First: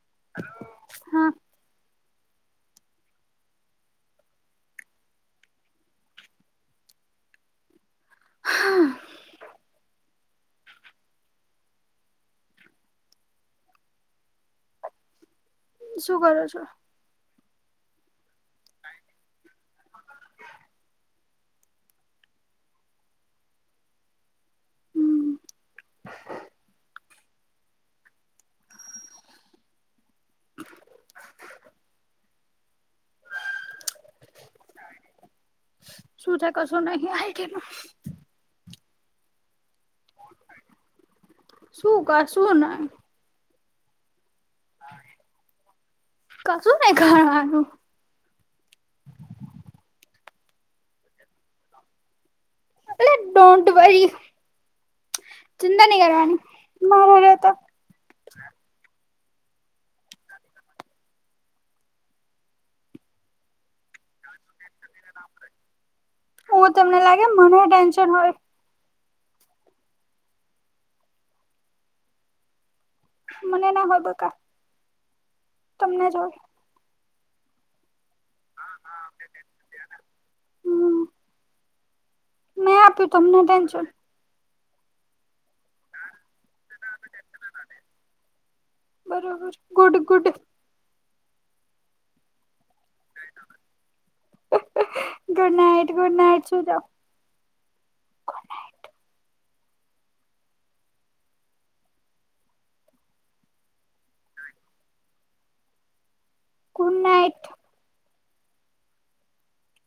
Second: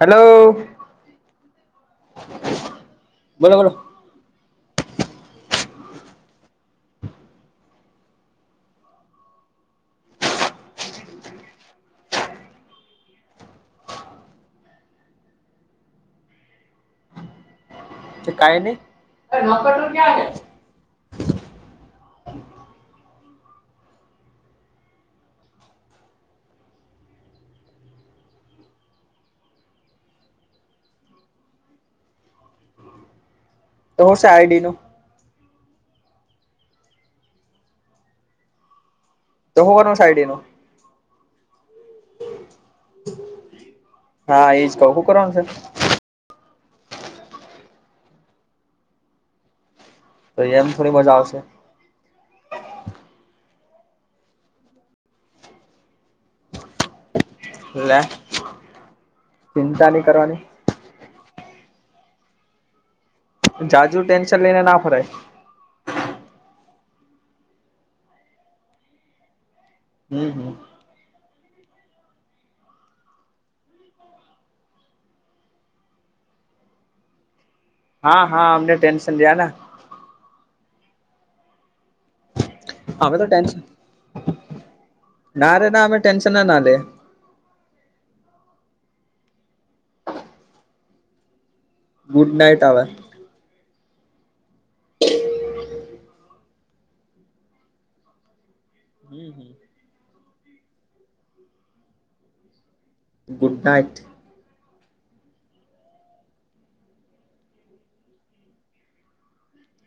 Hello, હા બોલો બોલો. શું કરો છો? કઈ નહી. હમ તો સાયડીનું.? શું છે કશું નહીં આયડી નુ હ. તો હોવાર સાઈડ એ નું.? શું ક, શું નહીં. હા, એજ કે, શું કરવાનું છે? કશું ને કરવાનું. તો એયામ થોડી મજા આવશે. ડોટ વરી ચિંતા નહીં કરવાની, મારે રહેતા. લે ચિંતા નહી કરવાની.? જાજુ ટેન્શન લઈને ના ફરાય. હું તમને લાગે મને ટેન્શન હોય.? હમ્મ હમ્મ મનેના હોય બકા તમને જોય. હા હા અમને ટેન્શન લેના. હમ મેં આપ્યું અમે તો તમને ટેન્શન ના રે ના અમે ટેન્શન ના ના લયે. [unintelligible] બરોબર ગુડ ગુડ ગુડનાઈટ હવે. ગુડ નાઈટ ગુડ નાઈટ સુુંઈ જાવ. હમ્મ ગુડનાઇટ. ગુડનાઈટ.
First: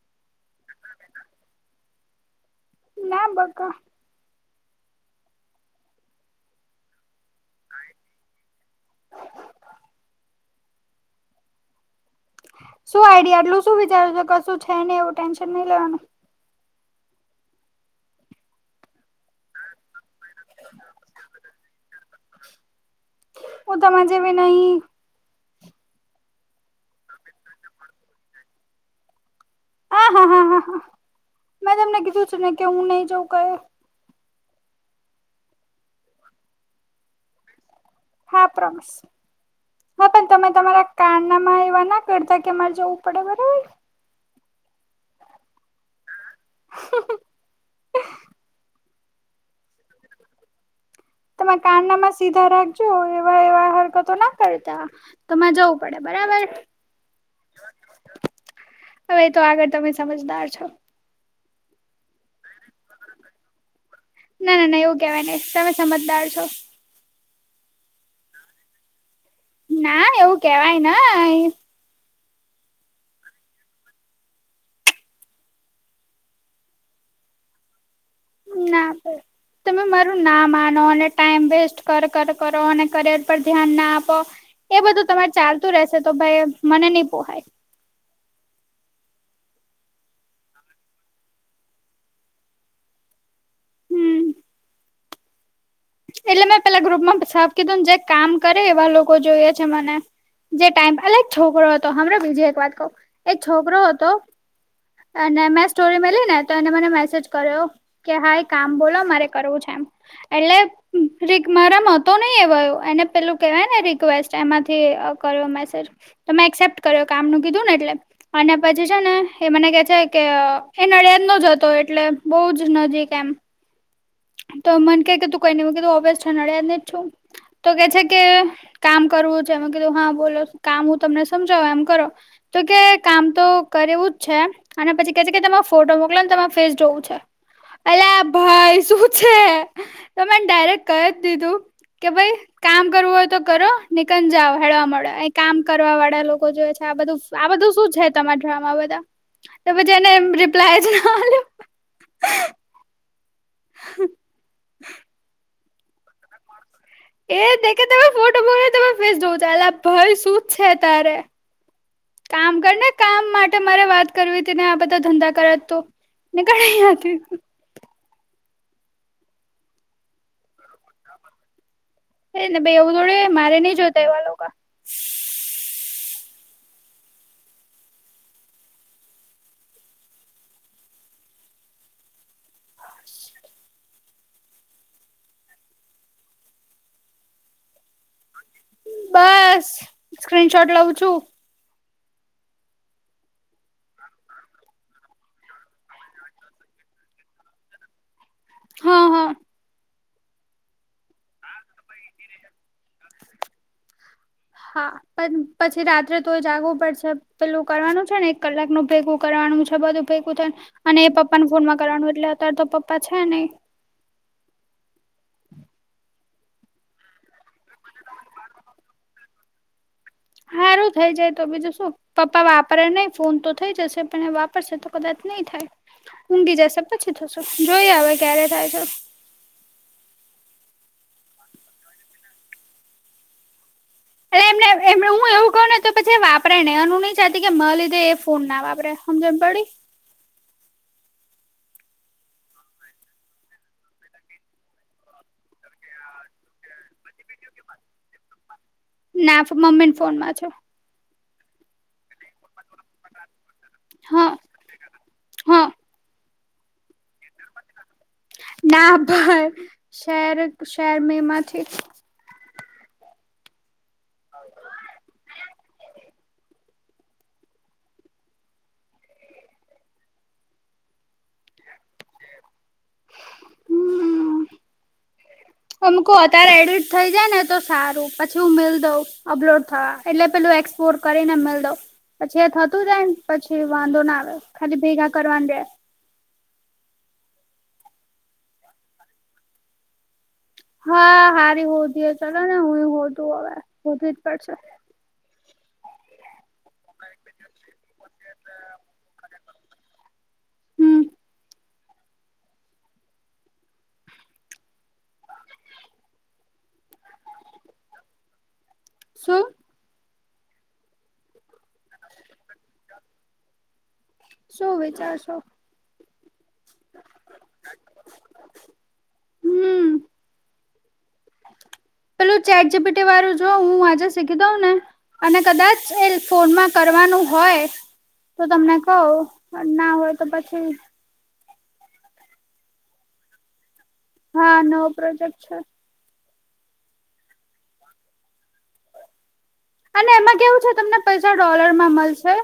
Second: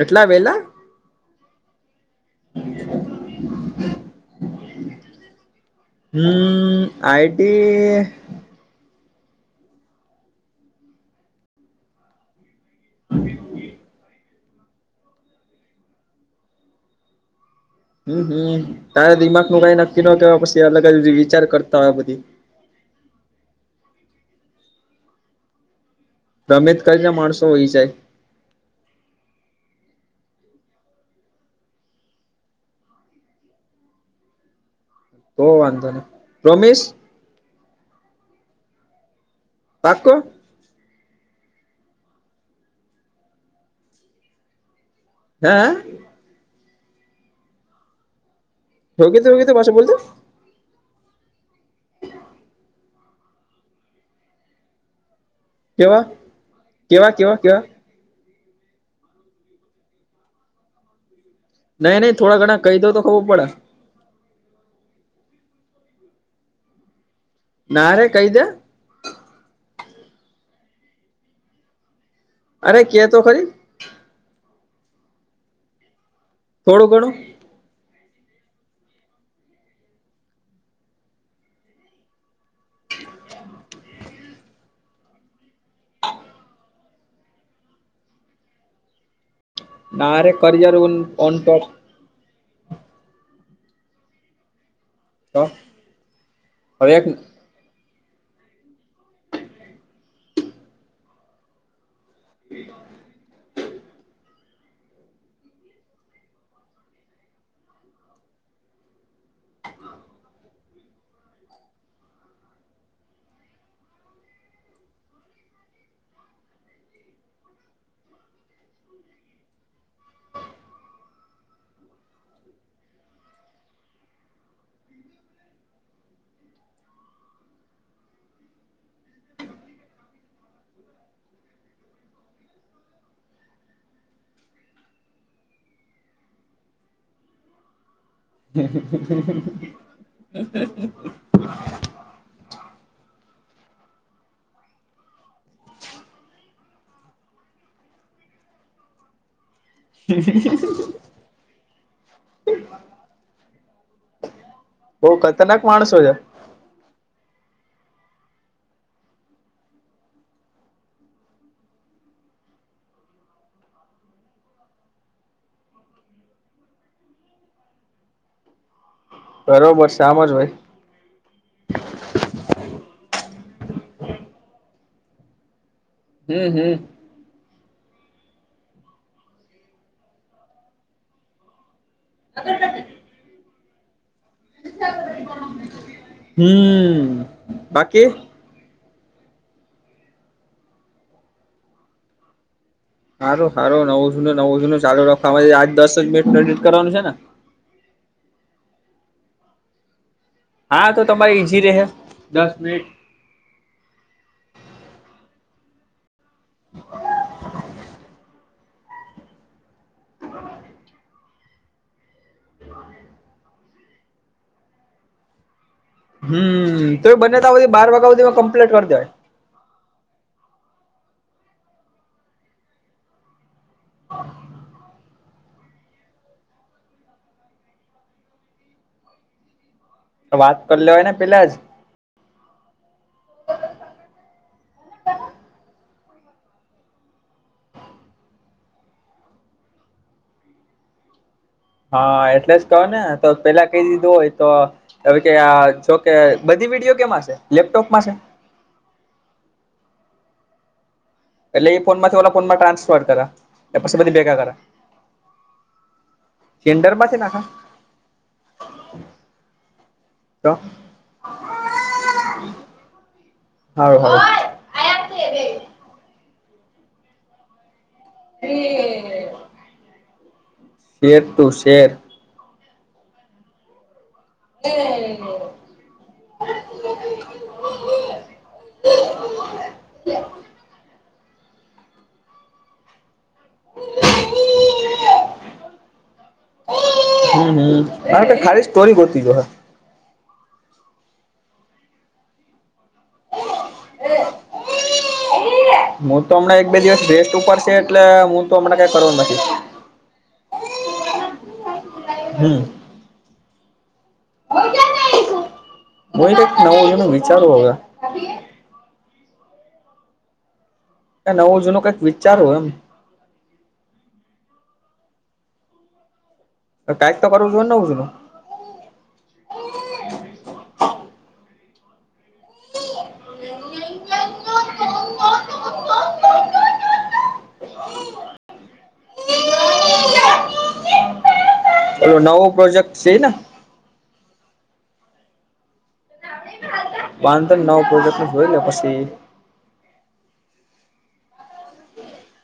એટલા વેલા? ના બકા. હમ્મ આઈટી શું આઈડિયા એટલું શું વિચાર છો? કશું છે નઈ એવું ટેન્શન નઈ લેવાનું. હમ્મ હમ્મ તારેા દિમાગ નું કઈ નક્કી ન કેવાય, પછી અલગ જ વિચાર કરતા હોય બધી. હુ તમાર જેવી નહીં. [unintelligible] ના માણસો હોય જાય હા હા હા હા હા મેં તમને કીધું છેું ને કે હું નહી જઉં કઈ. તો વાંધો નહી પ્રોમિસ. હા પ્રોમિસ. હા પાકુ? પણ તમે તમારા કાનનામાં એવા ના કરતા કેમારે જવું પડે બરોબર? હે હે? [unintelligible] હૂં કિધું હું કિધુ પાસો બોલતો? તમે કાનનામાં સીધા રાખજો, એવા એવા હરકતો ના કરતા. તોમાંરે જવું કેવા પડે બરાબર? કેવા કેવા કેવા હવે તો આગળ તમે સમજદાર છો.? નહી નહીં થોડા ઘણા કહી દો તો ખબર પડે.? ના ના ના એવું કેવાય નહી, તમે સમજદાર છોવ ના રે કઈદે? ના એવું કેવાય નહી. અરે કેતો ખરી? થોડું ઘણું ના બસ તમે મારું ના માનો અને ટાઈમ વેસ્ટ કર કર કરો, અને કરિયર પર ધ્યાન ના આપો. એ બધું તમારે ચાલતું રહેશે તો ભાઈ મને નઈ પોહાય. ના રે કરિયર ઓન ઓન ટોપ હમ [unintelligible] એટલે મેં પેલા એક ગ્રુપમા પછ કીધું જે કામ કરે એવા લોકો જોઈએ છે, મને જે ટાઈમ એટલે છોકરો તો હાભાળો બીજી એક વાત કઉ, એક છોકરો હતો અને મેં સ્ટોરી મેલી ને તો એને મને મેસેજ કર્યો. કે હા એ કામ બોલો મારે કરવું છે એમ, એટલે મારામાંતો નહી એવાયો એને પેલું કેવાય, ને રિક્વેસ્ટ એમાંથી કર્યો મેસેજ તમે એક્સેપ્ટ કર્યો કામ નું કીધું ને એટલે અને પછી છે ને એ મને કે છે, કે એના યાદ ન જતો એટલે બહુ જ નજીક એમ તો મન કે કે તું કઈને અભસ છ નડિયાદ ને જ છું. તો કે છે કે કામ કરવું છે, એમાં કીધું હા બોલો કામ હું તમને સમજાવ એમ કરો, તો કે કામ તો કરેવું જ છે. અને પછી કે છે કે તમારે ફોટો મોકલેને તમારે ફેસ જોવું છે. એટલે, હ, છે તો મેં ડાયરેક્ટ ક જ દીધું કે ભાઈ, કામ કરવું હોય તો કરો નનીકન જાઓ, હેળવા મળે એ કામ કરવા વાળા લોકો જોવે છે આ બધું આ બધું શું છે તમા ડ્રામા બધા તો પછી એને રિપ્લાય જ ના આલ્યો હ, બહુ ખતરનાક માણસો છે. એ કે તમે ફોટો મોકલ તમારી ફેસ જોવુ છે ચલે ભાય શું જ છે તારે. કામ કર ને કામ માટે મારે વાત કરવી હતી, ને આ બધા ધંધા કર તું. નીકળ અહિયાં થી. બરોબર આમ જ હોય. ને ભાઈ એવું થોડે મારે નઈ જોતા એવા લોકો. હમ્મ હમ્મ. અ [unintelligible] હમ્મ બાકી બસ સ્ક્રીનશોટ લઉ છું. સારું સારું નવું જૂનું નવું જૂનું ચાલુ રાખવાવામાં, આજ દસ જ મિનિટ એડિટ કરવાનું છે ને. હા હા. હા તો તમારે ઈઝી રહે દસ મિનિટ. હા પણ પછી રાત્રે તો એ જાગવું પડશે પેલું કરવાનું છે ને એક કલાક નું ભેગું કરવાનું છે બધું ભેગું થાય. અને એ પપ્પા ન ફોનમાં કરવાનું એટલે અત્યારે તો પપ્પા છે નઇ. હમ્મ તો બંને તો બધી બાર વાગ્યા સુધી કમ્પ્લીટ કરી દેવાય. સારું થઈ જાય તો બીજું શું પપ્પા વાપરે નહી ફોન તો થઈ જશે, પણ એ વાપરશે તો કદાચ નહી થાય, ઊંઘી જશે પછી થશું જોઈ હવે ક્યારે થાય છે. વાત કર લેવાય ને પેલાં જ એટલે એમને એમ હું એવું કું ને તો પછી વાપરે ને એનું નહી ચાતી કે મા લીધે એ ફોન ના વાપરે સમજમ પડી. હા એટલે જ કહો ને તો પેલા કઈ દીધું હોય તો, હવે કે આ જોકે બધી વિડીયો કેમશે લેપટોપમાં છે. ના મમ્મી ને ફોન માં છે. એટલે એ ફોન માંથી ઓ ફોનમાં ટ્રાન્સફર કરા એ પછી બધી હા ભેગા કરા, હા કિન્ડરમાં છે નાખ, ના ભાઈ શહેર તો શહેર મેમાંથી. હારુ હારુ, હ હ હોય અહીંયા મુકદ્દે, અરરરે, એર ટુ શેમ, એ, એમ કહું અત્યારે એડિટ થઇ જાય ને તો સારું પછી હું મિલ દઉં. અપલોડ થયા એટલે પેલું એક્સપોર્ટ કરી ને મેળી દો પછી એ થતું જાયને પછી વાંધો ના આવે ખાલી ભેગા કરવાની રહે, હમ હા તો ખારી સ્ટોરી બોતી જો હોય. હા સારી હોધી હ ચલો ને હું હોતું હવે હોધું જ પડશે. હું તો હમણાં એક બે દિવસ રેસ્ટ ઉપર છે એટલે હું તો હમણાં કઈ કરવા નથી. હમ હમ. હુઈ કઇક નવુ જુનુ વિચારું હવ. સુું? કાઇ નવુ જૂનો કઈક વિચારુ હ એમ, શું વિચારશો? કઈક તો કરું જોઈ ને નવું જુનુ. હમ, પેલું ચેક જીપીટી વાળું જો હું આજે શીખી દઉં ને, અને કદાચ એ ફોનમાં કરવાનું હોય. તો તમને કહું ના હોય તો પછી. ઓલો નવો પ્રોજેક્ટ છે ને ઈ ન, હા નવો પ્રોજેક્ટ છે. બાધર નવો પ્રોજેક્ટ ન હોય ને પછી. અને એમાં કેવું છે તમને પૈસા ડોલર માં મળશે.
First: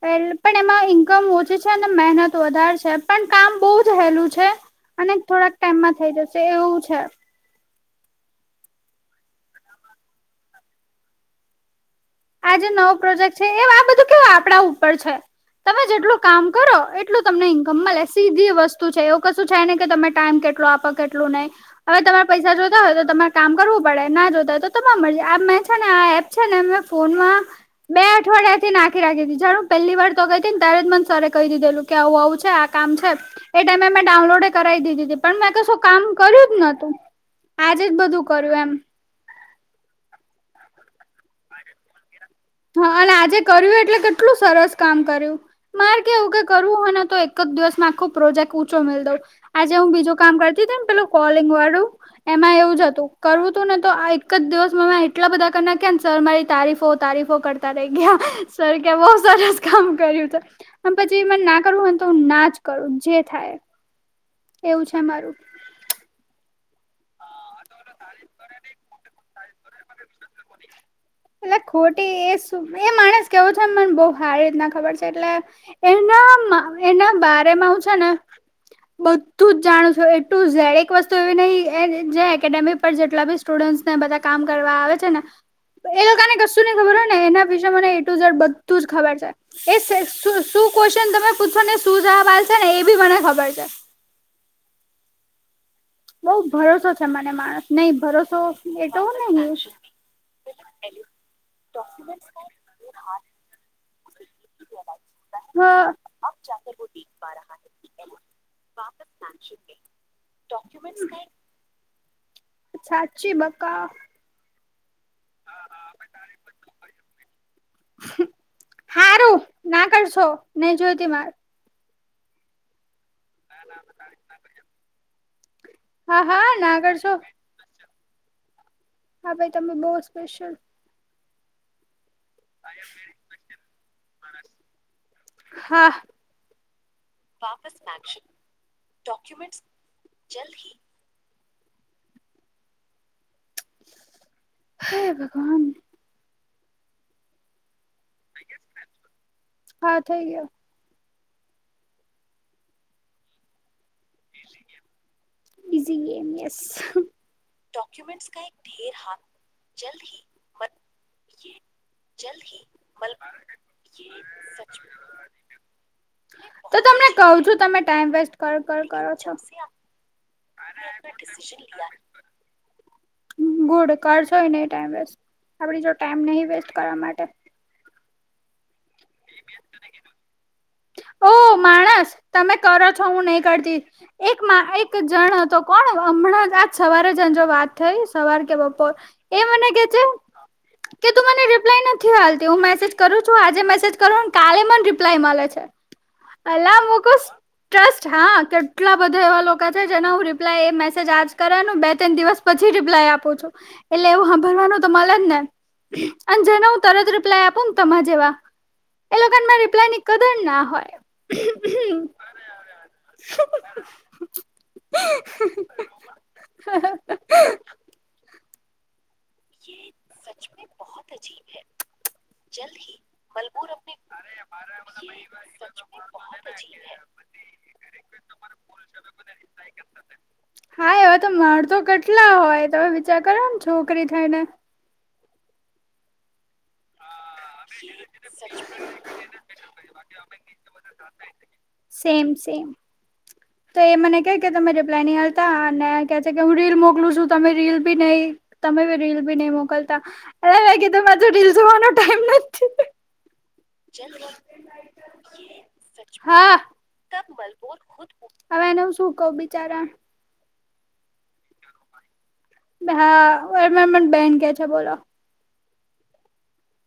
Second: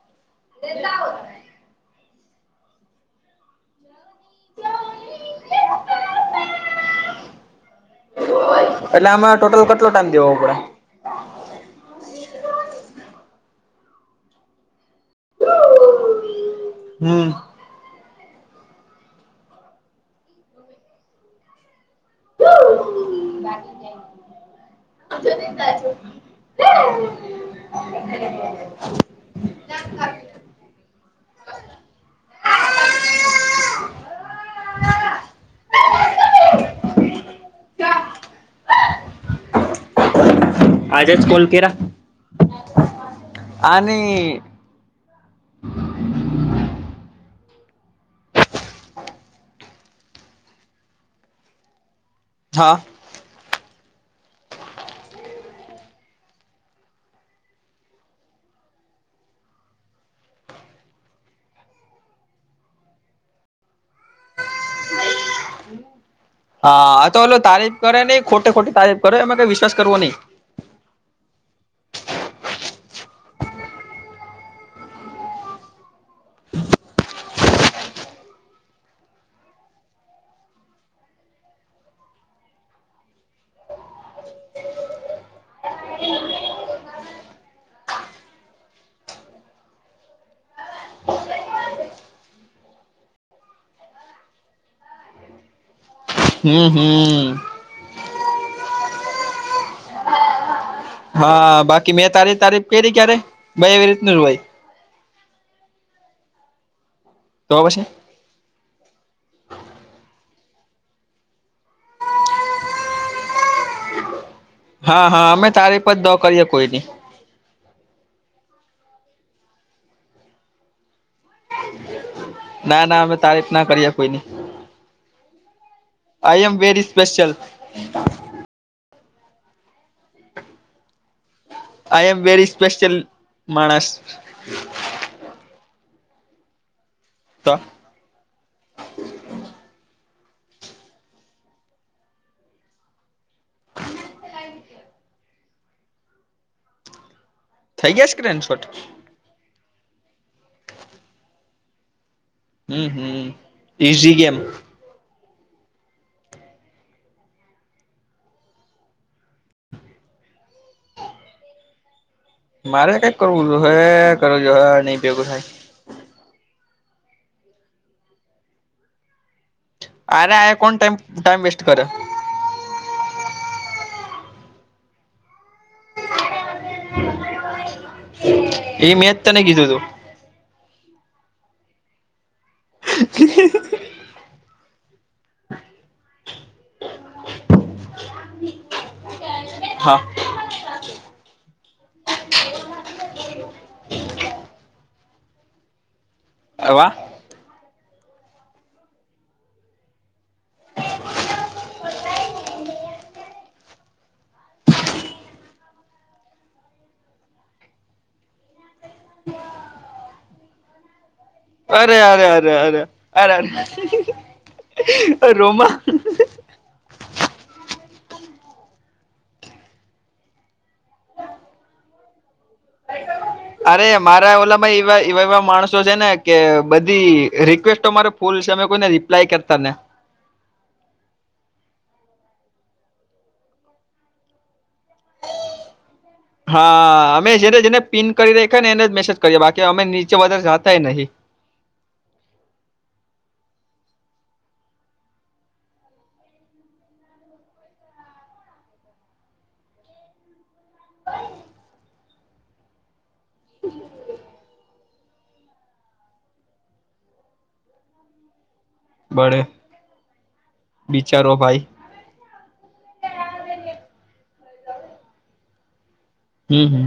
પ પણ એમાં ઈન્કમ ઓછી છે મહેનત વધારે છે પણ કામ બહુ હેલું છે. અને થોડાક ટાઈમમાં થઇ જશે એવું છે. એટલે આમાં ટોટલ કેટલો ટાઈમ દેવો પડે. આજ નવો પ્રોજેક્ટ છે એ આ બધું કેવ આપડા ઉપર છે. તમે જેટલું કામ કરો એટલું હમ તમને ઇન્ કમ મલે સીધી વસ્તુ છે એવું કશું છે ને કે તમે ટાઈમ કેટલો આપો કેટલું નહીં. હવે તમારે પૈસા જોતા હોય તો તમારે કામ કરવું પડે ના જોતા હોય તો તમા મરજી આ મેં છે ને આ એપ, છે ને મૈ ફોનમાં, બે અઠવાડિયા થી નાખી રાખી જાર પહેલી વાર તો ગઈ હતી ને ત્યારે જ મને સરે કહી દીધેલું. કે આવું આવું છે, આ કામ છે. એ ટાઈમે મેં ડાઉનલોડે કરાવી દીધી હતી પણ મેં કશું કામ કર્યું જ નતું. આજે જ બધું કર્યું એમ. આજે જ કોલ કેરા, હા અને આજે કર્યું એટલે આની કેટલું સરસ કામ કર્યું. મારે કેવું કે કરવું હોય ને તો એક જ દિવસમાં આખો પ્રોજેક્ટઊંચો મે દઉ. આજે હું બીજું કામ કરતી એમ પે કોલિંગ વાળું, એ હા. કરવું તું ને તો એક જ દિવસ એટલા બધા કર ના કે ને સર મારી તારીફો તારીફો કરતા રહી ગયા, સર કે્યા બહ સરસ કામ કર્યું છે. પછીને ના કરવું હોને તો હ ના જ કરું જે થાય. એવું છે મારું. હા તો એેલો તારીફ કરે નહ ખોટે ખોટી તારીફ કરે એમાં કઈ વિશ્વાસ કરવો નહી. એટલે ખોટી એ એ માણસ કેવો છે મને બહ સારી રીતના ખબર છે એટલે. એના એના બારે મામાં હું છે ને. બધું જ જાણું છું એટલું જ એક વસ્તુ એવી નહી જે એકેડેમી પર જેટલા બી સ્ટુડ ને બધા કામ કરવા આવે છે ને. એ લોકોને કશું નઈ ખબર હોય ને એના વિશેે મને એટુઝડ બધું જ ખબર છે. એ શું ક્વેશ્ચન તમે પૂછોને શું સવાલ છે ને એ બી મને ખબર છે. બઉ હમ ભરોસો છે હમ મને માણસ નહી ભરોસો એ તોવ નને. હા બાકી મેં તારી તારી કરી ક્યારે ભાઈ એવી રીતનું ભાઈ. હા. તો પાશે. ડોક્યુમેન્ટ ક [unintelligible] સાચી બકા. હા હા અમે તારી પણ જ દો કરીએ કોઈ નની. સારું ના કરશો નહી જોઈતી મારે. ના ના અમે તારીફ ના કરીએ કોઈની. હા આઈ એમ હા ના વેરી કરશો સ્પેશલ. હા, ભાઈ તમે બહુ special I am very special માણસ. હા. તો જલ્દ હી [unintelligible] [inaudible] હે ભગવાન. થઈ ગયા સ્ક્રેન શોર્ટ? હા થઈ ગયો. Hmm hmm easy game. Easy game yes. Documents ક એક ઢેર હાથ જલ્દ હ મત યે [unintelligible] મારે કઈક કરવું જો હે કરવું જોહે નઈ ભેગું થાય. તો તમને કહું છું તમે ટાઈમ વેસ્ટ કર કર કરો છો. તો તમને કહું છું તમે ટાઈમ વેસ્ટ કર કર કરો છો. ગુડ કરશોઈ નહી ટાઈમ વેસ્ટ, આપડી જોડ ટાઈમ નહી વેસ્ટ કરવા માટે એ મેં જ તને કીધું તું. ઓ માણસ તમે કરો છો હું નહી કરતી. એક માં એક જણ હતો, કોણ હમણાં આજ સવારે જંજો વાત થઈ સવાર કે બપોર. એ મને કે હા છે, કે તું મને રિપ્લાય નથી આલતી હું મેસેજ કરું છું આજે મેસેજ કરું કાલે મન રિપ્લાય મલે છે. અલા વાહ મુકુસ ટ્રસ્ટ હા, કેટલા બધા એવા લોકો છે જેનો હું રિપ્લાય એ મેસેજ આજ કરેન બે તણ દિવસ પછી રિપ્લાય આપું છું, એટલે એવું હાંભરવાનું તો મલેજ ને. અને જેને હું તરત રિપ્લાય આપું ને તમાર જેવા એ લોકોન માર રિપ્લાય ની કદર ના હોય. અરે અરે અરે અરે અરે! રોમા. [inaudible] યે સચમે બહોત અજીબ હે. જલ્દહિ અરે બલબૂરમેં [inaudible] મારા ઓલામાં એવા એવા એવા માણસો બોહોત અજાબ હે. તો મારે ફોલ સામે કોઈને રિપ્લાય કરતા ને હા, એવા તો મારતો કેટલા હોય, તમે વિચાર કરો ને છોકરી થઈ ને. હા, અમે જેને- જેને પિન કરી રાયખા ને એને જ મેસેજ કરીએ બાકી અમે નીચે વધારે જાતાય નહી. Same same. તો એ મને કેય કે તમે રિપ્લાય નહીં આલતા આ ને કે છે કે હું રીલ મોકલું છું તમે રીલ બી નય. તમે બી રીલ ભી નહી મોકલતા. અરે, મેં કીધું મેં તો રીલ જોવાનો ટાઈમ નથી. [inaudible] હા હવે એને હું શું કવ મળે બિચારા બિચારો ભાઈ. અબે હા, ઓયમા મન બેન કે છે બોલો. હમમ હમમ.